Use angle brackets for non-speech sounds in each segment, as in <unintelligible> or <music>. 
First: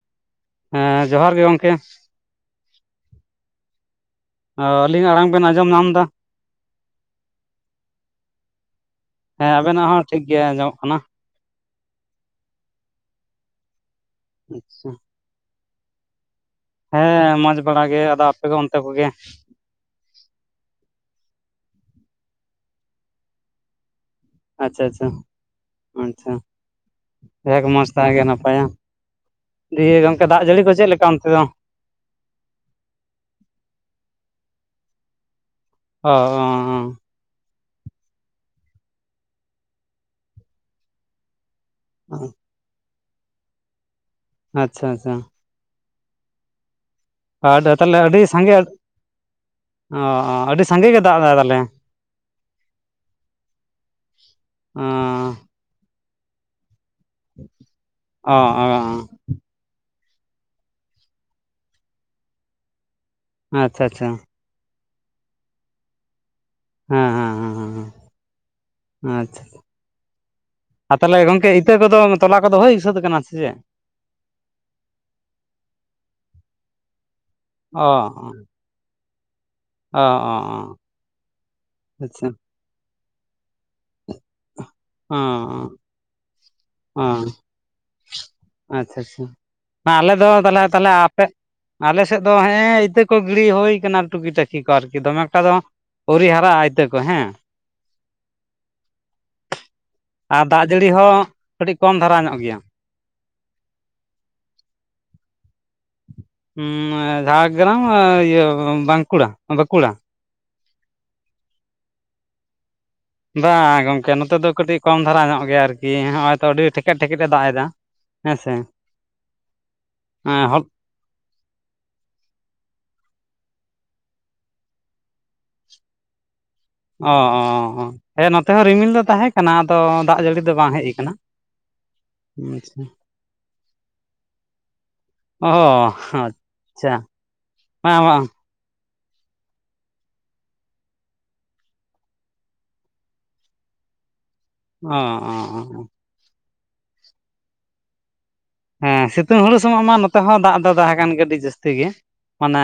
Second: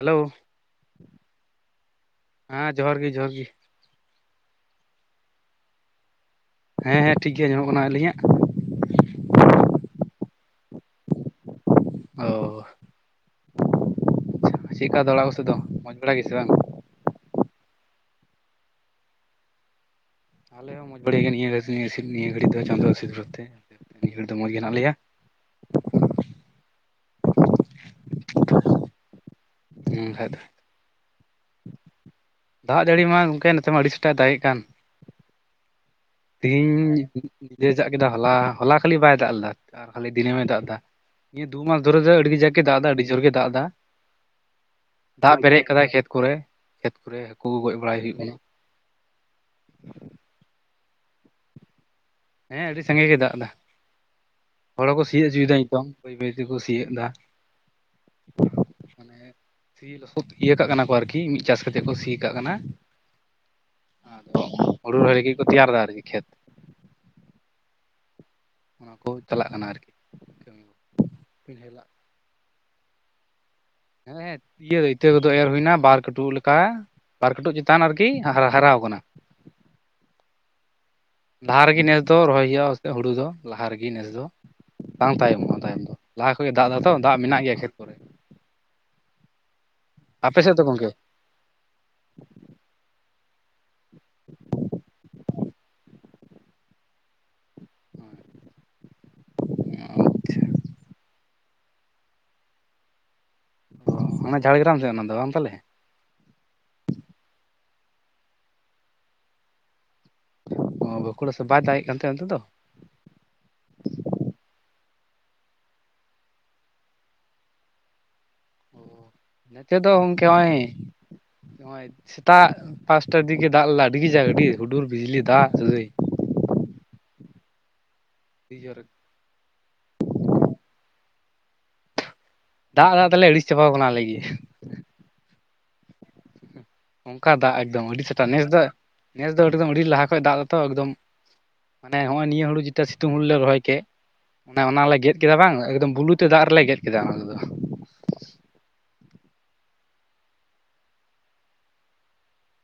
Hello ᱦᱮᱸ ᱡᱚᱦᱟᱨ ᱜᱮ ᱜᱚᱢᱠᱮ ᱦᱮᱸ ᱡᱚᱦᱟᱨ ᱜᱮ ᱡᱚᱦᱟᱨ ᱜᱮ ᱚ ᱟᱹᱞᱤᱧᱟᱜ ᱟᱲᱟᱝ ᱵᱤᱱ ᱟᱸᱡᱚᱢ ᱧᱟᱢ ᱫᱟ ᱦᱮᱸ ᱦᱮᱸ ᱴᱷᱤᱠ ᱜᱮ ᱟᱸᱡᱢᱚᱜ ᱠᱟᱱᱟ ᱟᱹᱞᱤᱧᱟᱜ ᱦᱮᱸ ᱟᱵᱮᱱᱟᱜ ᱦᱚᱸ ᱴᱷᱤᱠ ᱜᱮᱭᱟ ᱟᱸᱡᱚᱢᱚᱜ ᱠᱟᱱᱟ ᱚ ᱟᱪᱪᱷᱟ ᱪᱮᱫᱠᱟ ᱫᱚ ᱚᱲᱟᱜ ᱠᱚᱥᱮ ᱫᱚ ᱢᱚᱡᱽ ᱵᱟᱲᱟ ᱜᱮᱥᱮ ᱵᱟᱝ ᱦᱮᱸ ᱢᱚᱡᱽ ᱵᱟᱲᱟ ᱜᱮ ᱟᱫᱚ ᱟᱯᱮ ᱫᱚ ᱚᱱᱛᱮ ᱠᱚᱜᱮ ᱟᱞᱮ ᱦᱚᱸ ᱢᱚᱡᱽ ᱵᱟᱲᱮ ᱜᱮᱭᱟ ᱱᱤᱭᱟᱹ ᱱᱤᱭᱟᱹ ᱜᱷᱟᱹᱲᱤ ᱫᱚ ᱪᱟᱸᱫᱳ ᱟᱥᱤᱨ ᱵᱟᱫ ᱛᱮ ᱱᱤᱭᱟᱹ ᱜᱷᱟᱹᱲᱤ ᱫᱚ ᱢᱚᱡᱽ ᱜᱮ ᱦᱮᱱᱟᱜ ᱟᱪᱪᱷᱟ ᱞᱮᱭᱟ ᱦᱮᱸ ᱢᱚᱡᱽ ᱛᱟᱦᱮᱸ ᱜᱮ ᱱᱟᱯᱟᱭᱟ ᱫᱤᱭᱮ ᱠᱷᱟᱡ ᱜᱚᱝᱠᱮ ᱫᱚ ᱫᱟᱜ ᱡᱟᱹᱲᱤ ᱠᱚ ᱪᱮᱫ ᱞᱮᱠᱟ ᱚᱱᱛᱮ ᱫᱚ ᱫᱟᱜ ᱡᱟᱹᱲᱤ ᱢᱟ ᱜᱚᱝᱠᱮ ᱱᱚᱛᱮ ᱢᱟ ᱟᱹᱰᱤ ᱥᱮᱴᱟᱜ ᱫᱟᱜᱮᱜ ᱠᱟᱱ ᱚ ᱛᱤᱦᱤᱧ <inaudible> ᱡᱮᱹ ᱡᱟᱜ ᱠᱮᱫᱟ ᱦᱚᱞᱟ ᱦᱚᱞᱟ ᱠᱷᱟᱹᱞᱤ ᱵᱟᱭ ᱫᱟᱜ ᱞᱮᱫᱟ ᱟᱨ ᱠᱷᱟᱹᱞᱤ ᱫᱤᱱᱟᱹᱢᱮ ᱫᱟᱜ ᱫᱟ ᱱᱤᱭᱟᱹ ᱫᱩ ᱢᱟᱥ ᱫᱷᱚᱨᱮ ᱫᱚ ᱟᱹᱰᱤ ᱡᱟᱠ ᱜᱮ ᱫᱟᱜ ᱫᱟ ᱟᱹᱰᱤ ᱡᱳᱨ ᱜᱮ ᱫᱟᱜ ᱫᱟ ᱟᱪᱪᱷᱟ ᱟᱪᱪᱷᱟ ᱫᱟᱜ ᱯᱮᱨᱮᱡ ᱠᱟᱫᱟᱭ ᱠᱷᱮᱛ ᱠᱚᱨᱮ ᱠᱷᱮᱛ ᱠᱚᱨᱮ ᱦᱟᱹᱠᱩ ᱟᱨ ᱜᱚᱡ ᱵᱟᱲᱟᱭ ᱛᱟᱦᱞᱮ ᱦᱩᱭᱩᱜ ᱟᱹᱰᱤ ᱠᱟᱱᱟ ᱥᱟᱸᱜᱮ ᱚ ᱟᱹᱰᱤ ᱥᱟᱸᱜᱮ ᱜᱮ ᱫᱟᱜ ᱫᱟᱭ ᱛᱟᱦᱚᱞᱮ ᱦᱮᱸ ᱟᱹᱰᱤ ᱥᱟᱸᱜᱮ ᱜᱮ ᱫᱟᱜ ᱫᱟ ᱦᱚᱲ ᱚ ᱦᱚᱠᱚ ᱥᱤᱭᱚᱜ ᱪᱚᱭᱮᱫᱟ ᱦᱤᱛᱚᱝ ᱵᱟᱹᱭ ᱵᱟᱹᱭ ᱛᱮᱠᱚ ᱥᱤ ᱢᱟᱱᱮ ᱚ-ᱚ ᱥᱤ ᱞᱚᱥᱚᱫ ᱤᱭᱟᱹ ᱠᱟᱜ ᱠᱟᱱᱟ ᱠᱚ ᱟᱨᱠᱤ ᱢᱤᱫ ᱪᱟᱥ ᱠᱟᱛᱮᱫ ᱠᱚ ᱥᱤ ᱠᱟᱜ ᱠᱟᱱᱟ ᱟᱪᱪᱷᱟ ᱟᱪᱪᱷᱟ ᱦᱳᱲᱳ ᱨᱚᱦᱚᱭ ᱞᱟᱹᱜᱤᱫ ᱠᱚ ᱛᱮᱭᱟᱨ ᱫᱟ ᱟᱨᱠᱤ ᱠᱷᱮᱛ ᱦᱟᱸ ᱦᱟᱸ ᱦᱟᱸ ᱦᱟᱸ ᱚᱱᱟ ᱦᱟᱸ ᱠᱚ ᱟᱪᱪᱷᱟ ᱪᱟᱞᱟᱜ ᱠᱟᱱᱟ ᱟᱨᱠᱤ ᱠᱟᱹᱢᱤ ᱠᱚ ᱟᱨ ᱛᱟᱦᱚᱞᱮ ᱜᱚᱝᱠᱮ ᱤᱛᱟᱹ ᱯᱤᱰᱷᱟᱹᱞᱟᱜ ᱠᱚᱫᱚ ᱛᱚᱞᱟ ᱠᱚᱫᱚ ᱦᱳᱭ ᱥᱟᱹᱛ ᱠᱟᱱᱟ ᱥᱮ ᱪᱮᱫ ᱦᱮᱸ ᱦᱮᱸ ᱤᱭᱟᱹ ᱤᱛᱟᱹ ᱠᱚᱫᱚ ᱮᱹᱨ ᱦᱳᱭᱱᱟ ᱵᱟᱨ ᱠᱟᱹᱴᱩᱵ ᱞᱮᱠᱟ ᱵᱟᱨ ᱠᱟᱹᱴᱩᱵ ᱪᱮᱛᱟᱱ ᱚ ᱟᱨᱠᱤ ᱦᱟ-ᱦᱟᱨᱟᱣ ᱠᱟᱱᱟ ᱚ ᱚ ᱚ ᱞᱟᱦᱟ ᱨᱮᱜᱮ ᱱᱮᱥ ᱫᱚ ᱟᱪᱪᱷᱟ ᱨᱚᱦᱚᱭ ᱦᱳᱭᱳᱜᱼᱟ ᱦᱩᱲᱩ ᱫᱚ ᱞᱟᱦᱟ ᱨᱮᱜᱮ ᱱᱮᱥ ᱫᱚ ᱵᱟᱝ ᱚ ᱛᱟᱭᱚᱢᱚᱜ-ᱟ ᱚ ᱛᱟᱭᱚᱢ ᱫᱚ ᱞᱟᱦᱟ ᱠᱷᱚᱡ ᱫᱟᱜ ᱫᱟᱭ ᱛᱚ ᱚ ᱫᱟᱜ ᱢᱮᱱᱟᱜ ᱜᱮᱭᱟ ᱠᱷᱮᱛ ᱠᱚᱨᱮ ᱟᱪᱪᱷᱟ ᱟᱪᱪᱷᱟ ᱟᱞᱮ ᱫᱚ ᱟᱯᱮ ᱥᱮᱫ ᱛᱟᱦᱚᱞᱮ ᱜᱚᱝᱠᱮ ᱛᱟᱦᱚᱞᱮ ᱟᱯᱮ ᱟᱞᱮ ᱥᱮᱫ ᱫᱚ ᱦᱮᱹᱜ ᱮ ᱤᱛᱟᱹ ᱜᱤᱲᱤ ᱦᱳᱭ ᱠᱟᱱᱟ ᱴᱩᱠᱤ ᱴᱟᱠᱤ ᱠᱚ ᱟᱨᱠᱤ ᱫᱚᱢᱮ ᱮᱠᱴᱟ ᱫᱚ ᱵᱟᱝ ᱚᱣᱨᱤ ᱦᱟᱨᱟᱜᱼᱟ ᱤᱛᱟᱹ ᱠᱚ ᱦᱮᱸ ᱟᱨ ᱫᱟᱜ ᱡᱟᱹᱲᱤ ᱦᱚᱸ ᱠᱟᱹᱴᱤᱡ ᱠᱚᱢ ᱫᱷᱟᱨᱟ ᱧᱚᱜ ᱜᱮᱭᱟ ᱚᱱᱟ ᱡᱷᱟᱲᱜᱨᱟᱢ ᱥᱮᱫ ᱚᱱᱟ ᱫᱚ ᱵᱟᱝ ᱛᱟᱦᱟᱞᱮ ᱦᱩᱸ ᱮ ᱡᱷᱟᱲᱜᱨᱟᱢ ᱤᱭᱟᱹ ᱵᱟᱸᱠᱩᱲᱟ ᱵᱟᱠᱩᱲᱟ ᱚ ᱵᱟᱸᱠᱩᱲᱟ ᱥᱮ ᱵᱟᱭ ᱫᱟᱜ ᱮ ᱠᱟᱱᱛᱮ ᱚᱱᱛᱮ ᱫᱚ ᱵᱟᱝ ᱜᱚᱢᱠᱮ ᱱᱚᱛᱮ ᱫᱚ ᱠᱟᱹᱴᱤᱡ ᱠᱚᱢ ᱫᱷᱟᱨᱟ ᱧᱚᱜ ᱜᱮᱭᱟ ᱟᱨᱠᱤ ᱦᱚᱸᱜᱼᱚᱭ ᱛᱚ ᱟᱹᱰᱤ ᱴᱷᱮᱠᱮᱫ ᱴᱷᱮᱠᱮᱫ ᱮ ᱫᱟᱜ ᱮᱫᱟ ᱦᱮᱸᱥᱮ ᱱᱚᱛᱮ ᱫᱚ ᱜᱚᱝᱠᱮ ᱱᱚᱜᱼᱚᱭ ᱦᱚᱞ ᱱᱚᱜᱼᱚᱭ ᱥᱮᱛᱟᱜ ᱯᱟᱸᱪᱴᱟ ᱫᱤᱠ <unintelligible> ᱫᱟᱜ ᱞᱟᱜᱟᱭ ᱟᱹᱰᱤ ᱜᱮ ᱡᱟ ᱟᱹᱰᱤ ᱦᱩᱰᱩᱨ ᱵᱤᱡᱽᱞᱤ ᱫᱟᱜ ᱚ-ᱚ-ᱚ ᱦᱮᱸ ᱱᱚᱛᱮ ᱟᱹᱰᱤ ᱦᱚᱸ ᱡᱳᱨ ᱨᱤᱢᱤᱞ ᱫᱚ ᱛᱟᱦᱮᱸ ᱠᱟᱱᱟ ᱟᱫᱚ ᱫᱟᱜ ᱡᱟᱹᱲᱤ ᱫᱚ ᱵᱟᱝ ᱦᱮᱡ ᱠᱟᱱᱟ ᱫᱟᱜ ᱫᱟᱜ ᱛᱮᱞᱮ ᱟᱹᱲᱤᱥ ᱪᱟᱵᱟᱟᱣ ᱠᱟᱱᱟ ᱟᱞᱮ ᱜᱮ ᱚ ᱦᱟᱪ ᱚᱱᱠᱟ ᱫᱟᱜ ᱮᱠᱫᱚᱢ ᱟᱹᱰᱤ <unintelligible> ᱱᱮᱥ ᱫᱚ ᱱᱮᱥ ᱫᱚ ᱫᱚᱢ ᱟᱹᱰᱤ ᱞᱟᱦᱟ ᱠᱷᱚᱡ ᱫᱟᱜ ᱛᱚ ᱮᱠᱫᱚᱢ ᱢᱟᱱᱮ ᱦᱚᱸᱜᱼᱚᱭ ᱱᱤᱭᱟᱹ ᱦᱩᱲᱩ ᱡᱮᱴᱟ ᱥᱤᱛᱩᱝ ᱦᱩᱲᱩ ᱞᱮ ᱨᱚᱦᱚᱭ ᱠᱮᱫ ᱚᱱᱟ ᱚᱱᱟᱞᱮ ᱚ ᱜᱮᱫ ᱠᱮᱫᱟ ᱵᱟᱝ ᱚ ᱮᱠᱫᱚᱢ ᱵᱩᱞᱩ ᱛᱮ ᱫᱟᱜ ᱨᱮᱞᱮ ᱜᱮᱫ ᱠᱮᱫᱟ ᱦᱮᱸ ᱥᱤᱛᱩᱝ ᱦᱩᱲᱩ ᱥᱚᱢᱚᱭ ᱢᱟ ᱱᱚᱛᱮ ᱦᱚᱸ ᱫᱟᱜ ᱫᱚ ᱫᱟᱜ ᱟᱠᱟᱱ ᱜᱮ ᱠᱟᱹᱴᱤᱡ ᱡᱟᱹᱥᱛᱤ ᱜᱮ ᱢᱟᱱᱮ